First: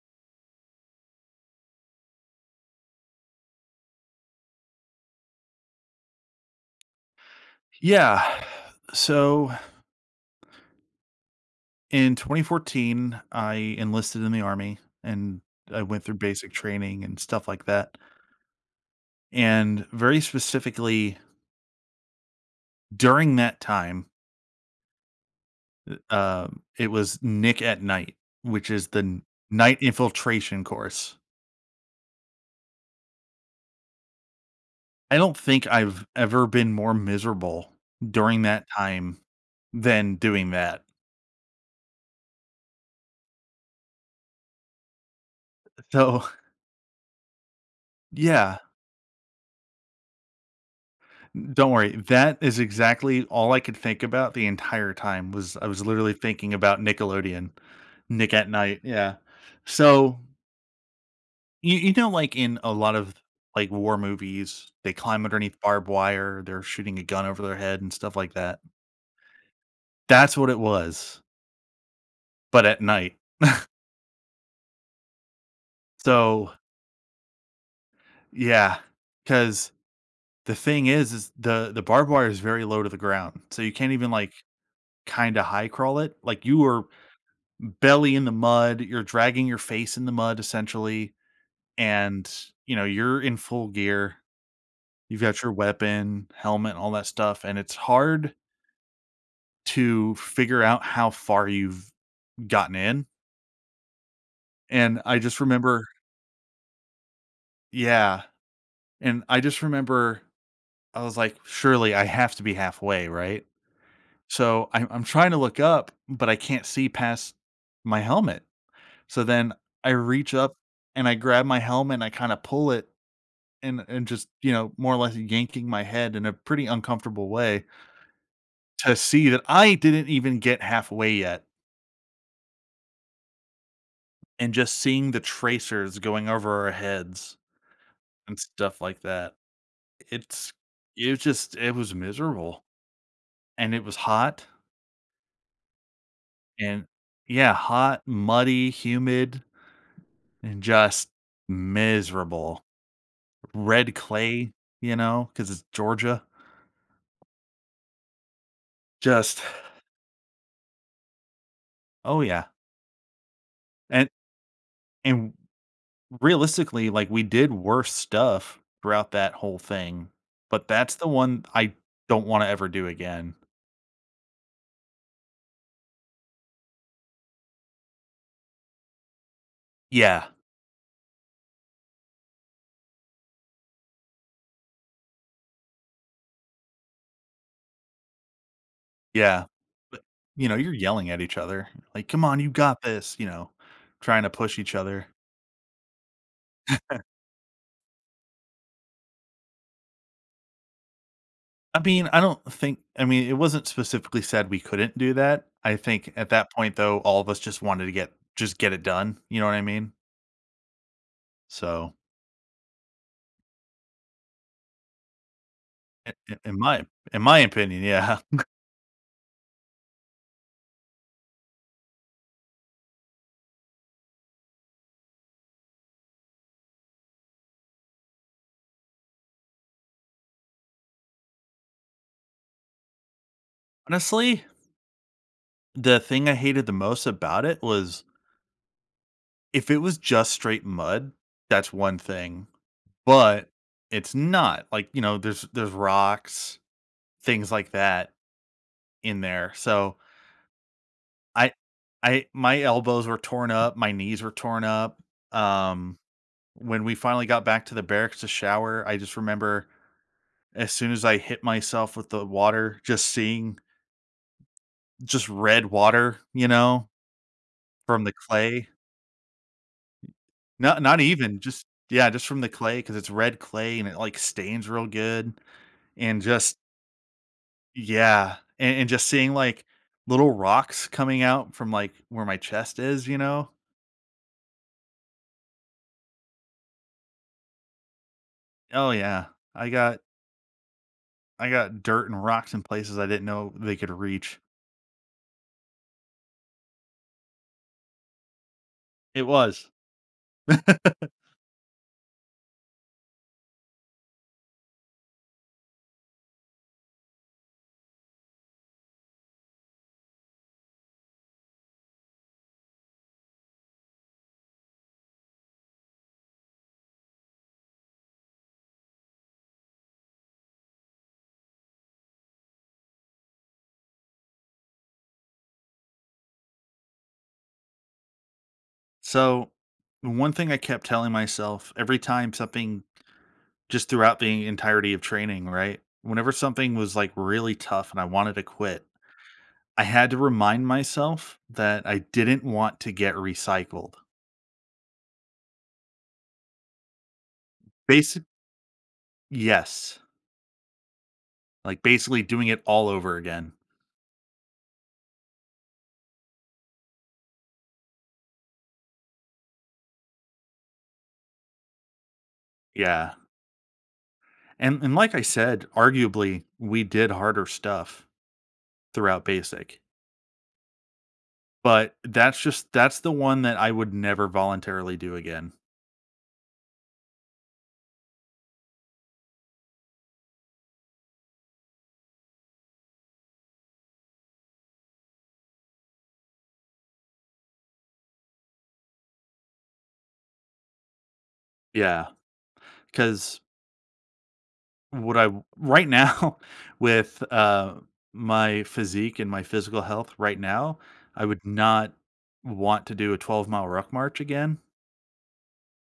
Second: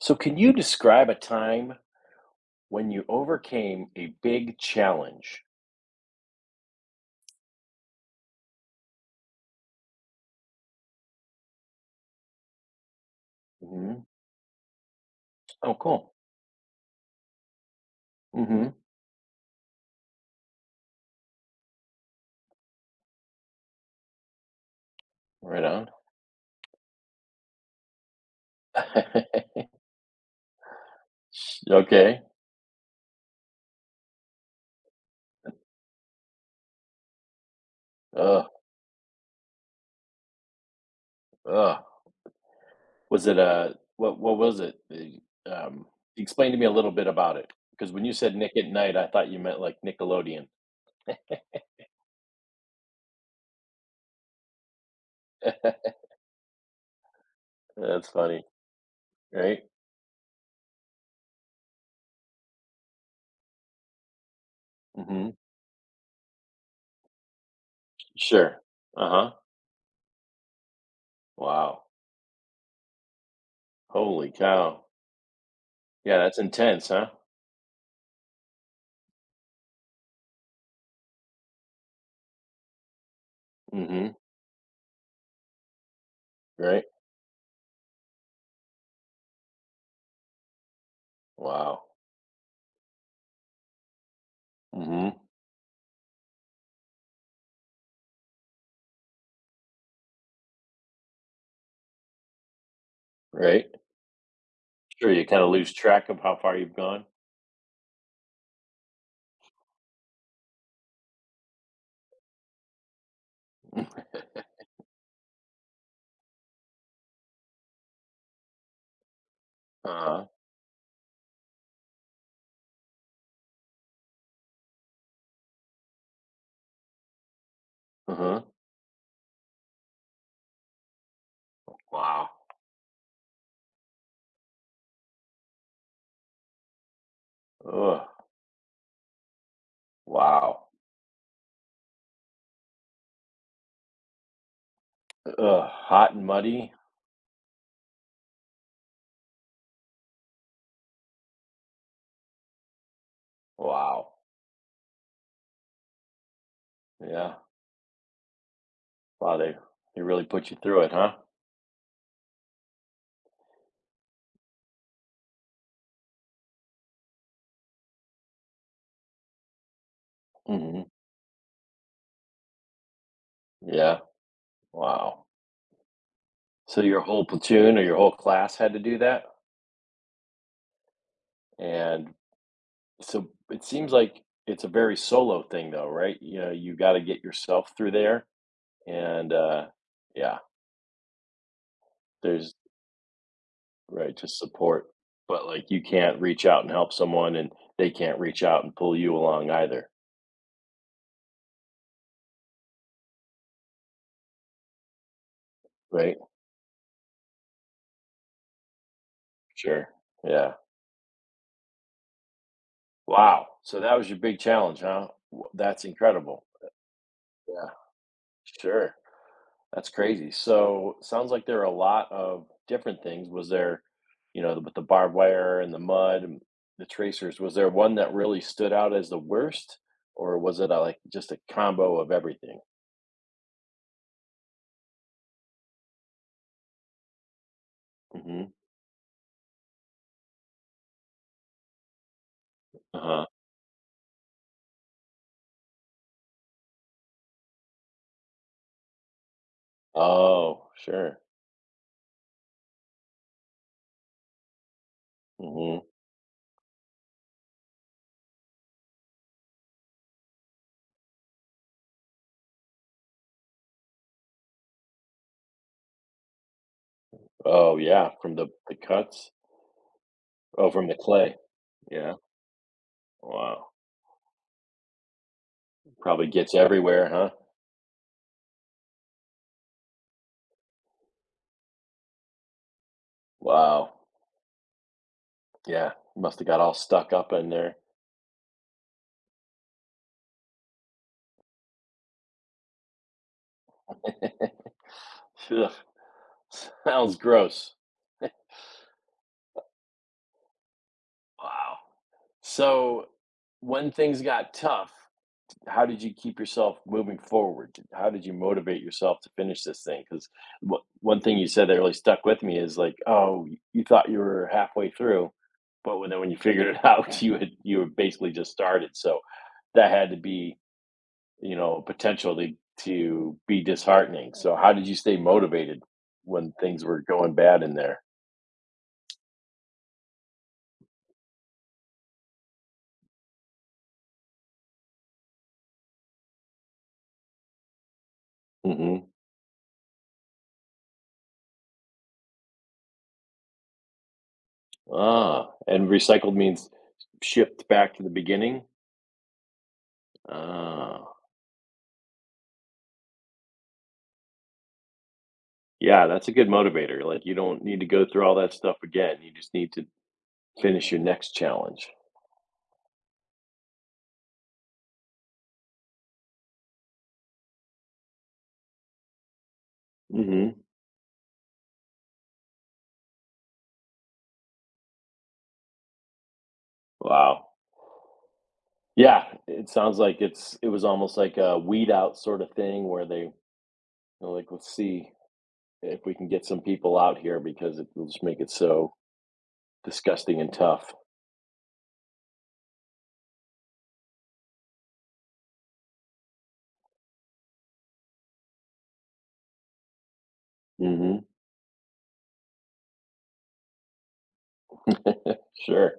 So, can you describe a time when you overcame a big challenge? Yeah. So in 2014, I Hmm. enlisted in the army and Oh, I went cool. through basic training and stuff like that. Hmm. And very specifically during that time, Right on. It was Nick at Night, which is the night infiltration course. Okay. I don't think I've ever been more miserable Uh, during that time than doing that. uh. Was it a what was it? Um, So, Explain to me a little bit about it. Because when you said Nick yeah, at Night, I thought you meant like Nickelodeon. don't worry. That is exactly all I could think about the entire time was I was literally thinking about Nickelodeon. That's Nick funny, at Night, yeah. right? So, you know, like, in a lot of, like, war movies, they climb Hmm. underneath barbed wire, they're shooting a gun over their head and stuff like that. Sure. Uh-huh. That's what it was, Wow. but at night. Holy cow. Yeah, that's So, intense, huh? yeah. Because the thing is the barbed wire is very low to the ground, so you can't even, Hmm. like, kinda high crawl it. Like, you Right. were belly in the mud, you're dragging your face in the mud essentially, Wow. and, you know, you're in full gear. Hmm. You've got your weapon, helmet, all that stuff, and it's hard to figure out how far you've gotten in, Right. and Sure, I you just kind of lose remember. track of how far you've gone. Yeah, and I just remember I was like, "Surely I have to be halfway, right?" So I'm trying to look up, but I can't see past my helmet. So then I Uh-huh. reach up and I grab my helmet and I kinda pull it and just, you know, more or less yanking my head in a pretty uncomfortable way Uh-huh. to see that I didn't even get halfway yet, Wow. and just seeing the tracers going over our heads Ugh. and stuff like that. It's Wow. it just it was miserable, and it was hot, Ugh. Hot and muddy. and yeah, hot, muddy, humid, and just miserable. Red Wow. clay, you know because it's Georgia. Yeah. Wow, Just they really put you through it, huh? oh, yeah, and and realistically, like, we did worse stuff throughout that whole thing, but Mhm. that's the one I don't wanna ever do again. Yeah. Wow. So your whole platoon or your whole class had to do that? Yeah, And so it seems like it's a very solo thing though, right? You know, you gotta get yourself through there and yeah, uh but, yeah, you know, you're yelling at each other, like, "Come on, you there's got this," you know, right, trying to just push each support. other. But, like, you can't reach out and help someone, and they can't reach out and pull you along either, I mean, I don't think I mean, it wasn't specifically said we couldn't do that. I think right? at that point, though, all of us just wanted to get just get it done, you know what I Sure. mean? Yeah. So, Wow. So that was your big challenge, huh? W that's I incredible. In my Yeah. opinion, yeah. Sure. That's crazy. So, sounds like there are a lot of different things. You know, with the barbed wire and the mud and the tracers, was there one that really stood out as the worst, or was it like, just a combo of everything? Honestly, the thing I hated the most about it was Mhm. if it was just straight mud, that's one thing, Uh-huh. but it's not, like, you know, there's rocks, things like that in there, so Oh, sure. I I my elbows were torn up, my knees were torn up, Mhm. um, when we finally got back to the barracks to shower, I just remember as soon as I hit myself with the water, just seeing just red water, you know, Oh, from yeah, the from the clay. the cuts? Oh, Not from the not clay. even, just yeah, Yeah. just from the clay because it's red Wow. clay and it, like, stains real good. And Probably gets just everywhere, huh? yeah, and just seeing, like, little rocks coming out from, like, where my chest is, you know? Wow. Yeah. Must have got all stuck up in there. Oh, yeah. I got I got dirt and rocks in places I didn't know they could reach. Ugh, sounds gross. It was. Wow. So when things got tough, how did you keep yourself moving forward? How did you motivate yourself to finish this thing? Because one thing you said that really stuck with me is like, oh, you thought you were halfway through, but when you figured it out, you were basically just started. So that had to be, you know, potentially to be disheartening. So how did you stay motivated when things were going bad in there? So, one thing I kept telling myself every time something just throughout the entirety of training, right? Whenever something was, like, really tough and I wanted to quit, Hmm. I had to remind myself that I didn't want to get recycled. Ah, and recycled means shipped back to the Basic beginning. Yes. Ah. Like, basically doing it all over again. Yeah, that's a good motivator, like, you don't need to go through all that stuff again, you just need to finish your next challenge. Yeah. And like I said, arguably, we did harder stuff throughout basic, Mhm. but that's the one that I would never voluntarily do again. Wow. Yeah, it sounds like it was almost like a weed out sort of thing where they were like, "Let's see if we can get some people out here because it will just make it so disgusting and tough." Yeah. Because what I right now with, my physique and my physical health right now, Mhm. I would not want to do a 12-mile ruck march again, Sure.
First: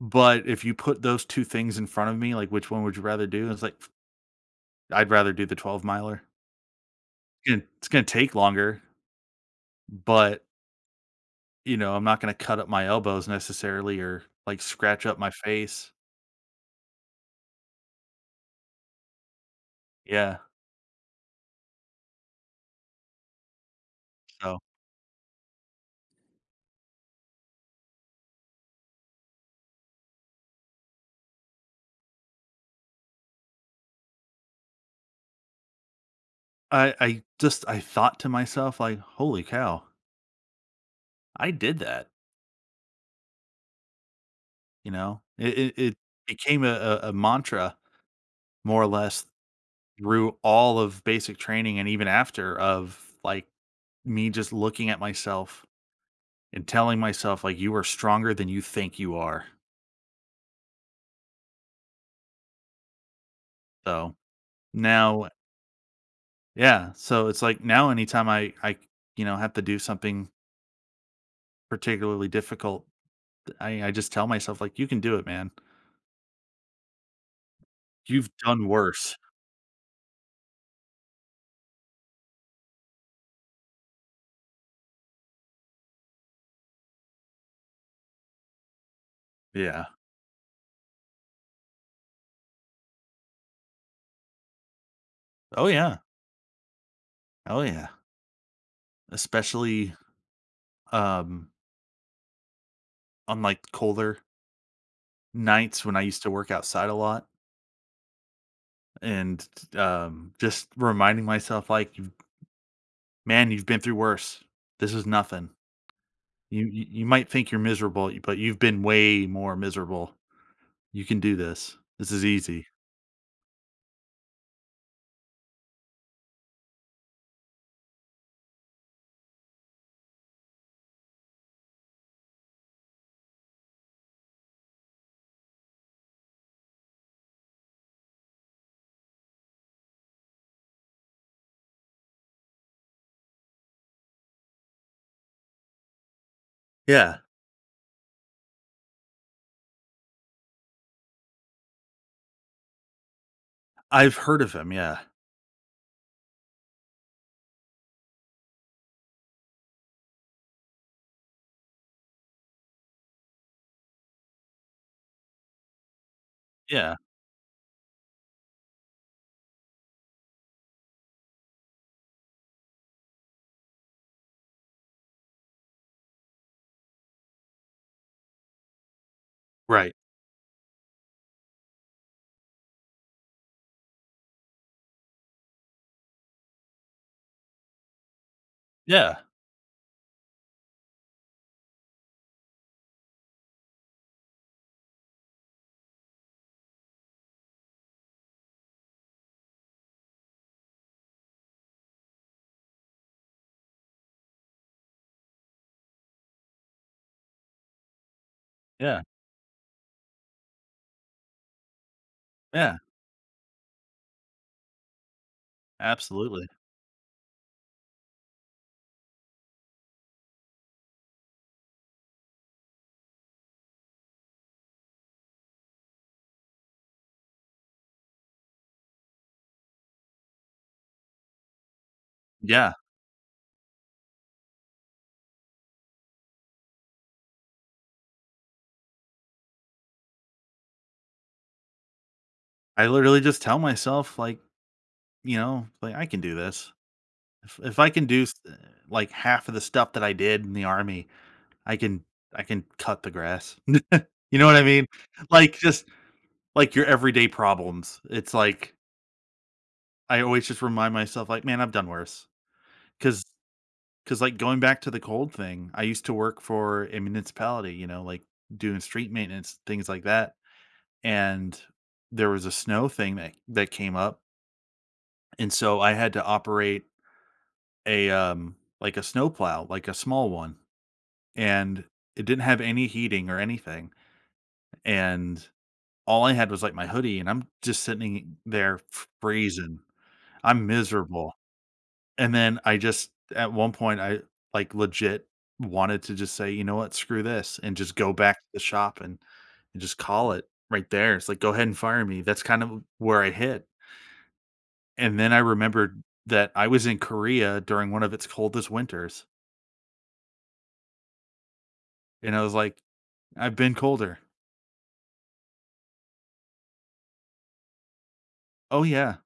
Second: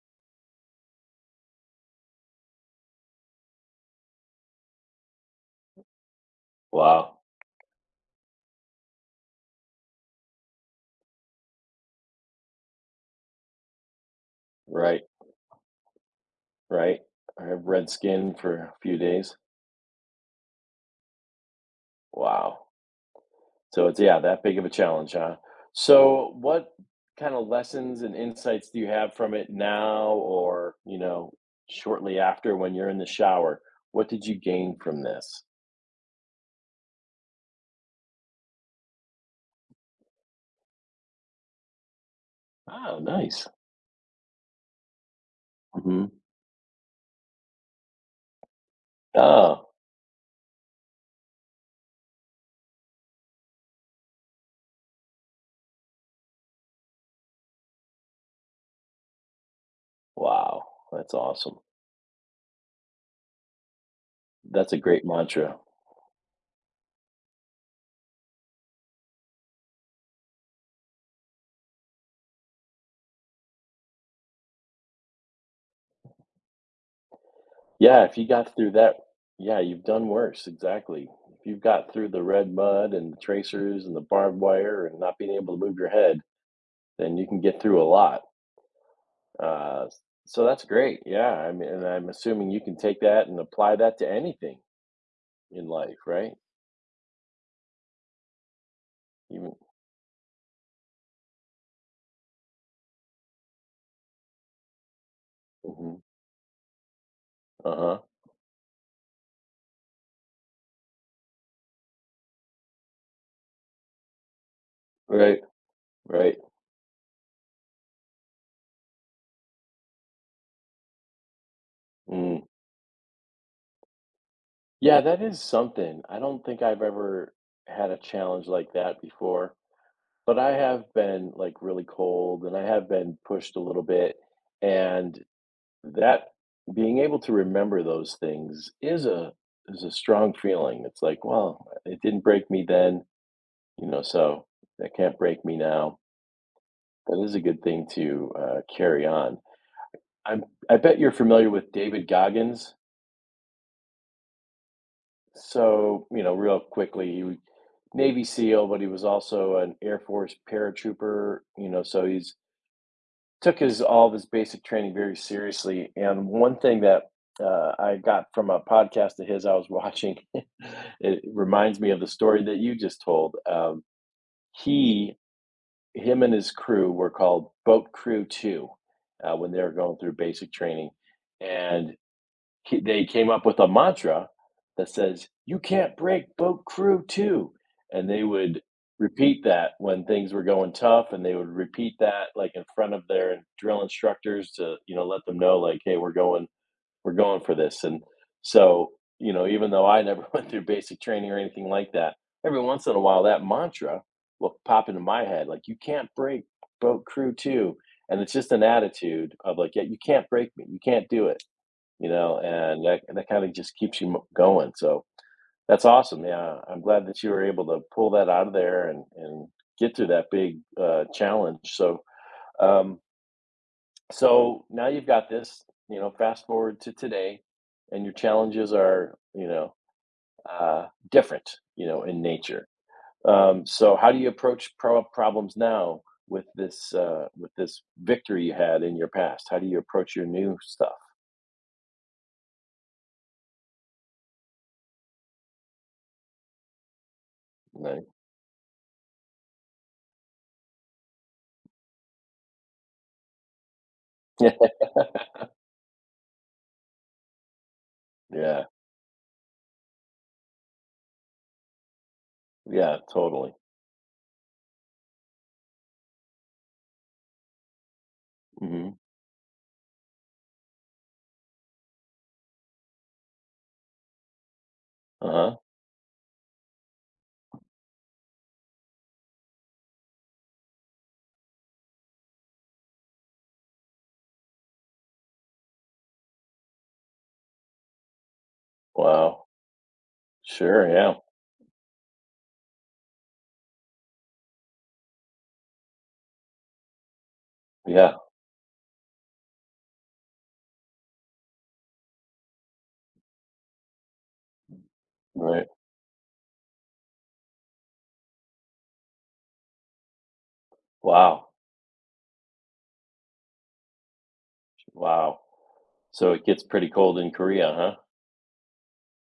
but if you put those 2 things in front of me, like, "Which one would you rather do?" It's like, "I'd rather do the 12-miler." Wow. Gonna it's gonna take longer, but, you know, I'm not gonna cut up my elbows necessarily or, like, Right, scratch up my face. right. I have red skin for a few days. Yeah, Wow. So it's, yeah, that big so of a challenge, huh? So what kind of lessons and insights do you have from it now or, you know, shortly after when you're in the shower? What did you gain from this? I just I thought to myself, like, "Holy cow, I did that," Oh, nice. you know? It Mhm. became a mantra more or less Oh, through all of basic training and even after of, like, me just looking at myself and telling myself, like, "You are stronger than you think you are." wow. That's awesome. So, That's a great now mantra. yeah, so it's like now anytime you know, have to do something particularly difficult, I just tell myself like, "You can do it, man. Yeah, if you You've got done through that, worse." yeah, you've done worse. Exactly. If you've got through the red mud and the tracers and the barbed wire and not being able to move your head, then you can get through a lot. Uh, Yeah. so that's great. Yeah, I mean, and I'm assuming you can take that and apply that to anything Oh, in life, yeah. right? Oh, yeah. Even Especially, um, on, like, colder nights mhm, when I used to work outside a lot uh-huh. and, just reminding myself like, "You man, you've been through worse. This is Right, nothing. right. You might think you're miserable, but you've been way more miserable. You can do this. This is Mm. easy." Yeah, that is something. I don't think I've ever had a challenge like that before, but I have been like really cold and I have been pushed a little bit. And that being able to remember those things is a strong feeling. It's like, well, it didn't break me then. You know, so that can't break me now. That Yeah. is a good thing to carry on. I'm, I bet you're familiar with David Goggins. I've heard of him, yeah. So, you know, real quickly, he was Navy SEAL, but he was also an Air Force paratrooper. You know, so he's took his all of his basic training very seriously. And one thing Yeah, that I got from a podcast of his I was watching, it reminds me of the story that you just told. He him and his crew were called Boat Crew Two when they were right. going through basic training, and they came up with a mantra that says, "You can't break Boat Crew Two," and they would Yeah, repeat that when things were going tough, and they would repeat that like in front of their drill instructors to, you know, let them know like, "Hey, we're going for this." And so, you know, even though I never went through basic training or anything like that, every once in a while that mantra will pop into my head like, you can't break boat crew two. And it's just an yeah, attitude of like, yeah, you can't break me. You can't do it, you know, yeah, and that kind of just keeps you going. So that's awesome. absolutely. Yeah. I'm glad that you were able to pull that out of there, and get through that big challenge. Um, so now you've got this, you know, fast forward to today, and your challenges are, you know, different, you know, in nature. Yeah, So how do you approach problems now with this victory you had in your past? How do you approach your new stuff? I literally just tell myself, like, you know, like, "I can do this." If I Right? can do s like, half of the stuff that I did in the army, I can I can cut the grass. You know what I mean? Like, just, like, your everyday problems. It's yeah, like, I always just remind myself, like, "Man, I've done worse yeah, because totally. Like, going back to the cold thing, I used to work for a municipality, you know, like, doing Hmm. street maintenance, things like that. And there was a snow thing that came up, Uh and huh. so I had to operate a, like a snow plow, like a small one, and it didn't have any heating or anything, and all I had was, like, my hoodie, and I'm just sitting there Wow. freezing. I'm Sure. Yeah. miserable, and then I just at one point, like, legit wanted to just say, "You know what? Screw this," and just go Yeah. back to the shop and just call it right there. It's like, "Go ahead and fire me." That's kind of where I hit. And then I Right. remembered that I was in Korea during one of its coldest winters, Wow. and I was like, "I've been colder." Wow. So it gets pretty cold in Korea, huh? Oh, yeah.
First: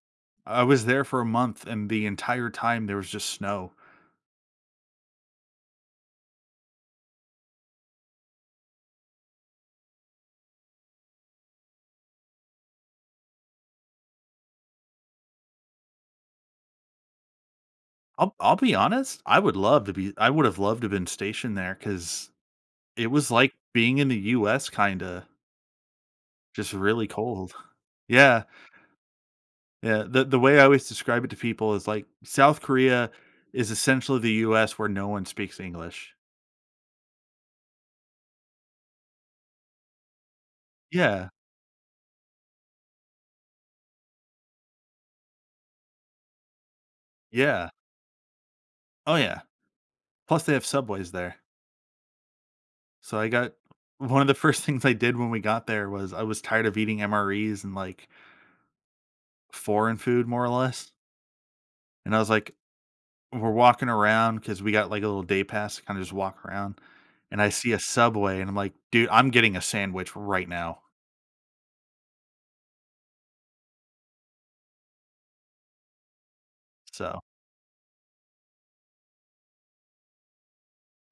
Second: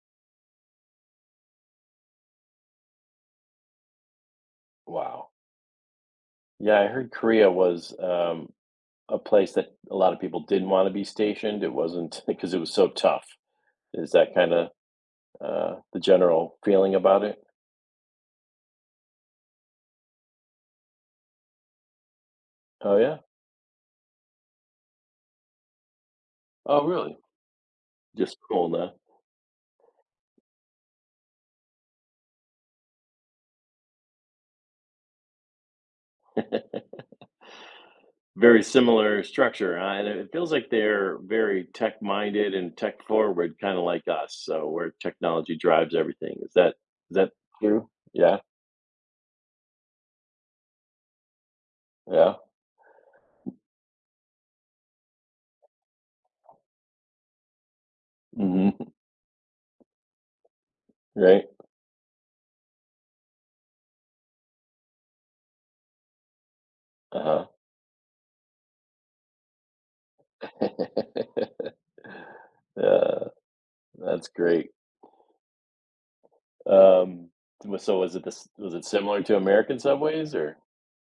I was there for a month, and the entire time there was just snow. Wow. Yeah, I heard Korea was. A place that a lot of people didn't want to be stationed. It wasn't because it was so tough. Is that kind of the general feeling about it? I'll be honest, I would have loved to have been stationed there because Oh it yeah. was like being in the US kinda, just Oh really really? cold. Just Yeah, cool. Huh? yeah, the way I always describe it to people is like, South Korea is essentially the US where no one speaks English. Very similar structure, huh? And it feels like they're Yeah, very tech minded and tech forward, kind of like us. So where technology drives everything. Is that yeah. true? Yeah. Oh, yeah. Plus, they have subways there. Yeah. So I got one of the first things I did when we got there was I was tired of eating MREs and like Hmm. foreign food more or less. Right. And I was like, we're walking around because we got like a little day pass to kind of just walk around. And Uh I see a Subway and I'm like, dude, I'm getting a sandwich right now. huh. yeah. That's great. So, Um, w so was it similar to American Subways or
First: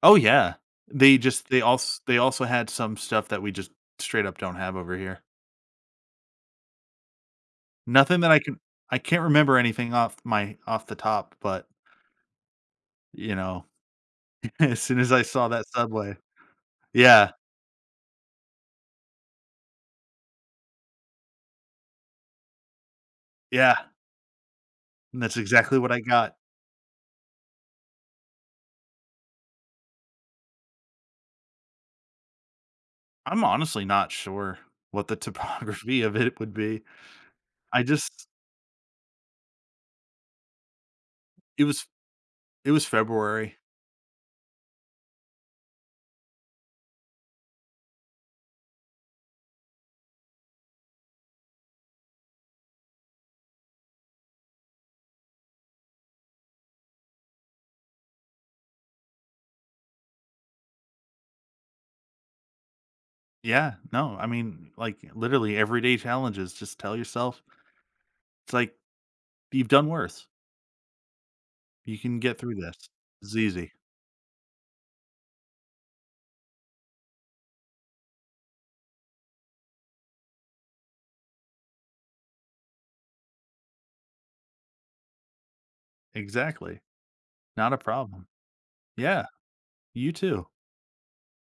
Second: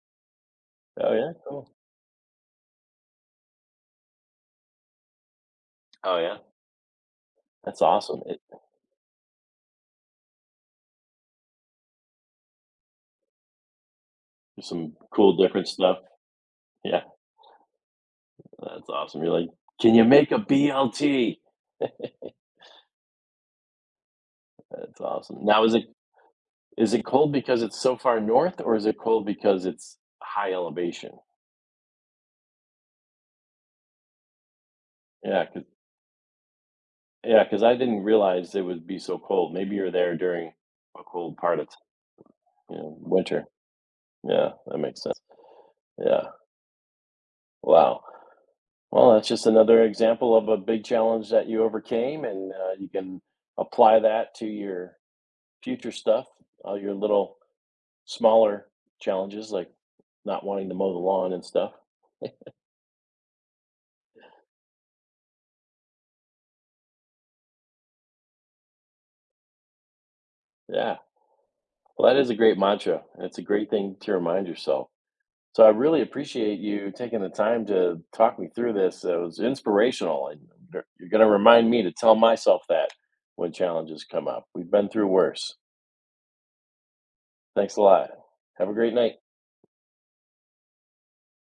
oh yeah. oh, They yeah, just, cool. They also had some stuff that we just straight up don't have over here. Oh, yeah, that's Nothing awesome. that I It can, I can't remember anything off my, off the top, but you know, there's as some soon as I cool saw that different stuff. Subway, Yeah, yeah, that's awesome. You're like, "Can you make a BLT?" yeah, That's and that's awesome. Now exactly what I got. is it cold because it's so far north, or is it cold because it's high elevation? I'm honestly not sure what the Yeah, cause topography of it would be. yeah, cause I I didn't just realize it would be so cold. Maybe you're there during a cold part it of, was it you was know, winter. February. Yeah, that makes sense. Yeah, wow. Well, that's just another example of a big challenge that you overcame, and you can apply that to your future stuff, all your little smaller challenges like not wanting to mow the lawn and stuff. Yeah, no, I mean, like, literally everyday challenges, just tell yourself, it's like, "You've done worse. Yeah. You Well, that can is a get through great this. mantra, and It's it's a great easy." thing to remind yourself. So I really appreciate you taking the time to talk me through this. It was inspirational, and you're going to remind me to tell myself that when challenges come up. We've been through worse. Exactly. Not Thanks a a lot. problem. Have a great night. Yeah, you too.